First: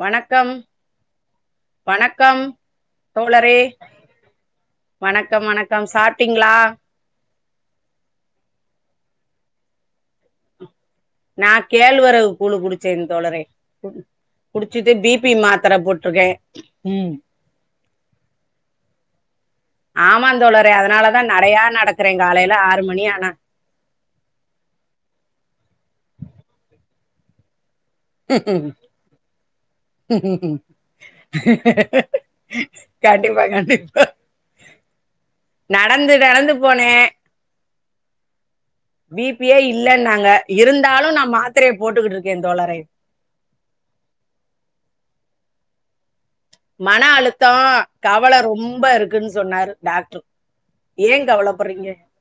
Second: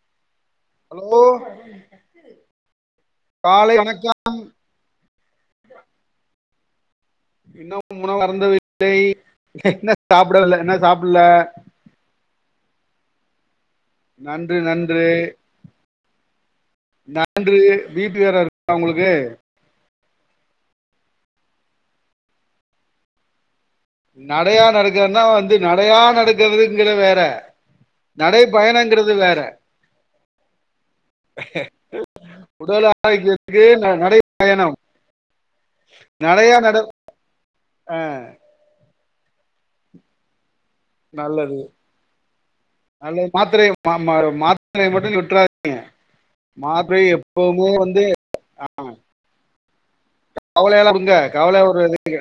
வணக்கம் ஹலோ வணக்கம் தோழரே காலை வணக்கம் வணக்கம் வணக்கம் சாப்ட்டீங்களா இன்னு உணவருந்தவில்லை இன்னு சாப்புடல்ல இன்னு சாப்புல்ல கேழ்வரவு கூழு குடிச்சே தோழரே நன்று குடிச்சிட்டு நன்று பி பி மாத்திர போட்ருக்கே ம் [unintelligible] ஒங்களுக்கு ஆமாந் தோழரே அதனாலதா நடையா நடக்குறே காலைல ஆறு மணி ஆனா நடயா நடக்குறனா வந்து நடயா நடக்குறதுங்குற வேற நடை பயணங்கிறது வேற உடல் கண்டிப்பா ஆரோக்கியத்துக்கு ந- கண்டிப்பா நடை பயணம் நடந்து நடந்து நடையா நட போனே அஹ், பி பி ஏ இல்ல நாங்க இருந்தாலு நா நல்லது மாத்திரைய போட்டுகிட்டு இருக்கே தோழரே நல்லது மாத்திரையு மா மா மாத்திரைய மட்டு நி விட்டுறாதீங்க மன அழுத்தோ வந்து கவல ரொம்ப இருக்குன் சொன்னாரு டாக்ட்ரு கவலையெல்லா விடுங்க கவலையா ஒரு இதுங்க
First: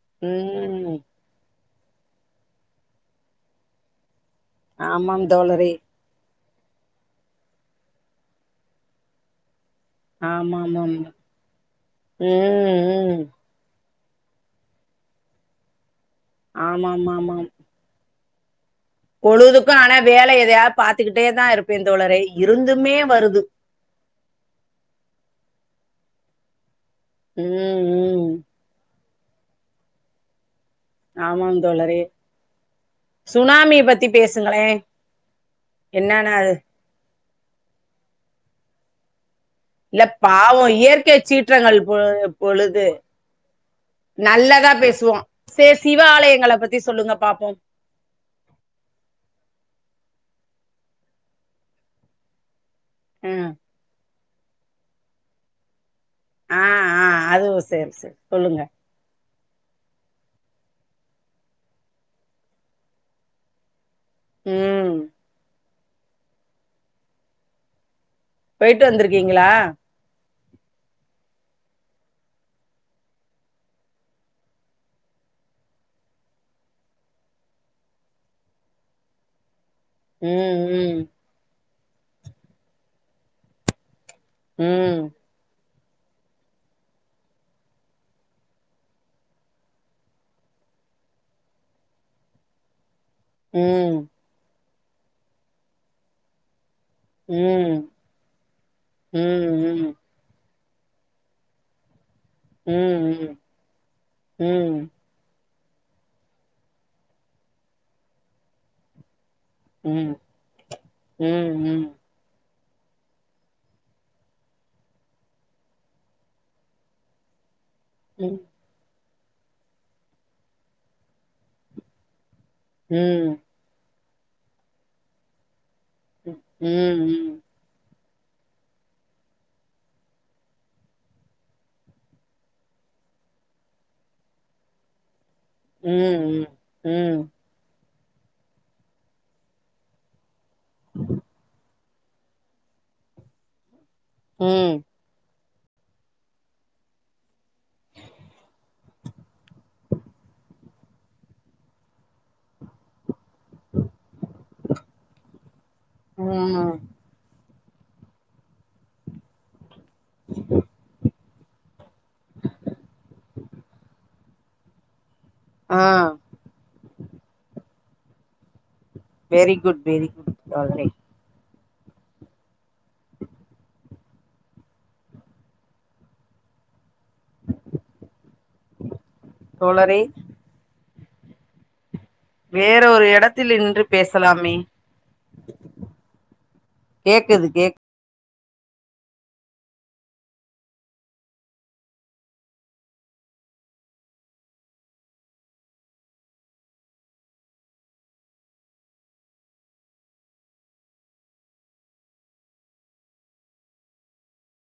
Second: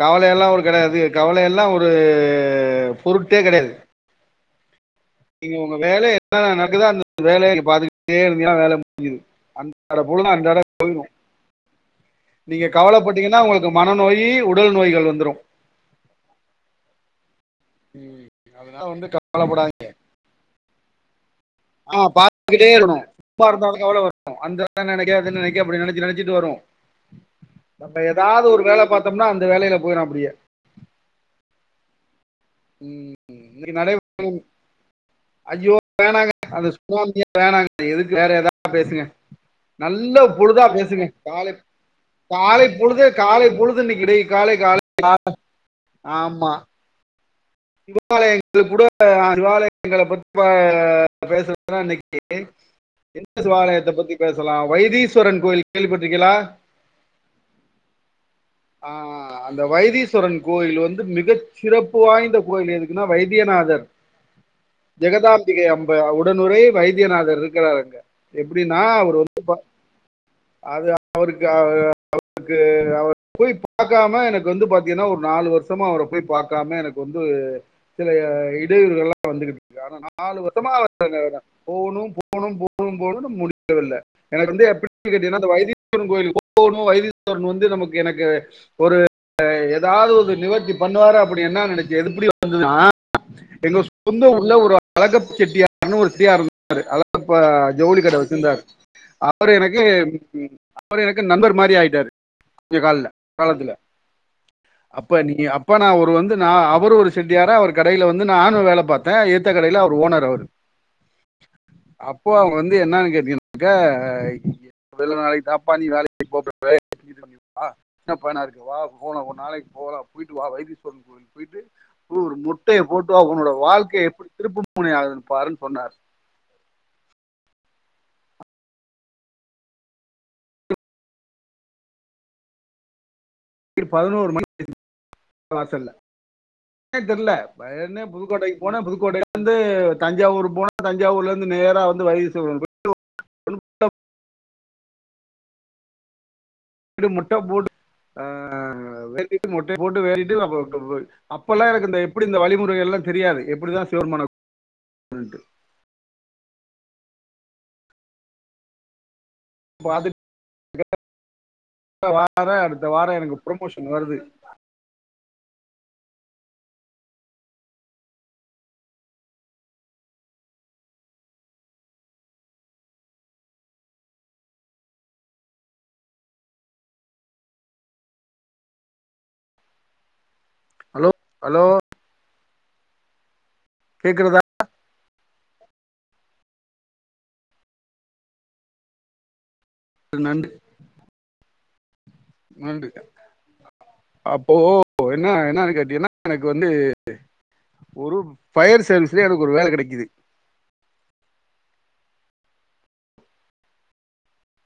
கவல எல்லா ஒரு ம் கடயாது கவலையெல்லா ஒரு பொருட்டே கெடையாது ஆமாம் நீங்க தோழரே உங்க வேலைய [unintelligible] நேரத்துல அந்த வேலய பாத்துக்கிட்டே இருந்தியனா வேல முடிஞ்சுது அன்றாட பொழுதோ அன்றாட ஆமாமாம் போயிரோ ம் நீங்க ம் கவலப்பட்டீங்கன்னா உங்களுக்கு மனநோயி உடல் நோய்கள் வந்துரு ஆமாம் ஆமாம் ம் அதுனா வந்து பொழுதுக்கு கவலைப்படாதீங்க ஆனா வேல எதையா பாத்துக்கிட்டே தா இருப் ஆ பாத்துக்கிட்டே இருக்கணு சும்மா இருந்தாலு கவல வரு அந்தந்த நெனைக்க அத நெனைக்க அப்டி நெனச்சு நெனச்சிட்டு வரு ம் கவ்லையே ம் ஏதாது ஒரு வேல பாத்தோம்னா அந்த வேலையில போயிரோ அப்டியே ஆமாம் தோழரே ம், சுனாமி இன்னைக்கு நடை பத்தி பேசுங்களே ஐயோ என்னன்ன அது அந்த சுனாமியே வேணாங்க எதுக்கு வேற ஏதா பேசுங்க இல்ல நல்ல பாவோ பொழுதா பேசுங்க இயற்கை காலை சீற்றங்கள் பொ காலை பொழுது காலை பொழுது இன்னைக்கு இடை காலை நல்லதா காலை பேசு வோ சே சிவ ஆலயங்கள பத்தி சொல்லுங்க பாப்போ சிவ ஆலயங்கள் கூட சிவ ஆலயங்கள பத்தி பேசுறதுன்னா இன்னைக்கு எந்த ம் சிவாலயத்த பத்தி பேசலா வைதீஸ்வரன் கோயில் கேள்விப்பட்ருக்கியலா ஆ ஆ அதுவு சேரி சேரி சொல்லுங்க ஆ அந்த வைதீஸ்வரன் கோயில் வந்து மிக சிறப்பு வாய்ந்த கோயில் எதுக்குன்னா வைத்தியநாதர் ம் ஜெகதாம்பிகை அம் ப உடனுறைய வைத்தியநாதர் இருக்கிறாரு அங்க எப்டின்னா போயிட்டு அவர் ரொம்ப வந்திருக்கீங்களா பா அது அவருக்கு அவ ருக்கு அவர போய் பாக்காம எனக்கு வந்து பாத்தீங்கன்னா ஒரு நாலு வருஷமா அவர போய் பாக்காம எனக்கு வந் பது சில இடையூறுகள்லா வந்துகிட்டு இருக்கு ஆனா நாலு ம் வருஷமா வந்துரு இருக்குற போணு போணு போணு போணுனு முடிறதுல்ல எனக்கு வந்து ம் எப்டி கேட்டீன்னா அந்த வைதீ சிவன் கோயிலுக்கு போனோ வைதீஸ்வரன் வந்து நமக்கு எனக்கு ஒரு ஏதாது ஒரு நிவர்த்தி பண்ணுவாரு அப்டி என்ன நென எப்டி வந்ததுனா ம் எங்க ம் சொந்த ஊர்ல ஒரு அழகப்ப செட்டியார்னு ஒரு செட்டியார் இருந்தாரு அவ இப்ப ம் ஜவுளி கட வெச்சிருந்தாரு ம் அவரு எனக்கு ம் அவர் எனக்கு நண்பர் மாரி ஆயிட்டாரு கொஞ்ச கால்ல ம் காலத்துல ம் அப் ப நீ அப்ப நா அவரு வந்து அவரு ஒரு செட்டியாரா அவர் கடைல வந்து நானு வேல பாத் தே எத்த கடையில ம் அவர் ம் ஓனரு அவரு ம் அப் போ அவங்க வந்து என்னன்னு கேட்டீங்கனாக்க வெள்ள நாளைக்கு தாப்பா நீ வேலைக்கு போபோற [inaudible] என்ன ம் பயனா இருக்கு வா போலா ஒரு நாளைக்கு போலா போய்ட்டு வா வைத்தீஸ்வரன் கோயிலுக்கு போய்ட்டு ஒரு முட்டைய போட்டுவா ம் ஒன்னோட வாழ்க்க எப்டி திருப்பு முணயா ஆகுதுன்னு பாருன்னு சொன்னார் ம் ம் பதினோரு மணி ம் வாசல்ல ன ம் தெரல பயனே புதுக்கோட்டைக்கு போனே புதுக்கோட்டையிலே இருந்து தஞ்சாவூர் போன தஞ்சாவூர்ல இருந்து நேரா வந்து வைதி ஸ்வரன்கோயி ம் இது முட்ட போடு ஆ அ வதக்கிட்டு முட்டைய போட்டு [inaudible] அப்பற [unintelligible] அப்பெல்லா எனக்கு இந்த எப்டி இந்த வழிமுறையெல்லா தெரியாது எப்டிதா சேர்மானால் ம் [inaudible] வார அடுத்த வார எனக்கு ப்ரொமோஷன் வருது ஆ very good very good alright தோழரே ஹலோ அலோ வேறொரு எடத்தில் நின்று கேக்குறதா பேசலாமே கேக்குது கேக் அ நன்றி நன்றி அப்போ என்ன என்னன் கேட்டீங்கனா எனக்கு வந்து ஒரு ஃபயர் சர்வீஸ்ல எனக்கு ஒரு வேல கெடைக்குது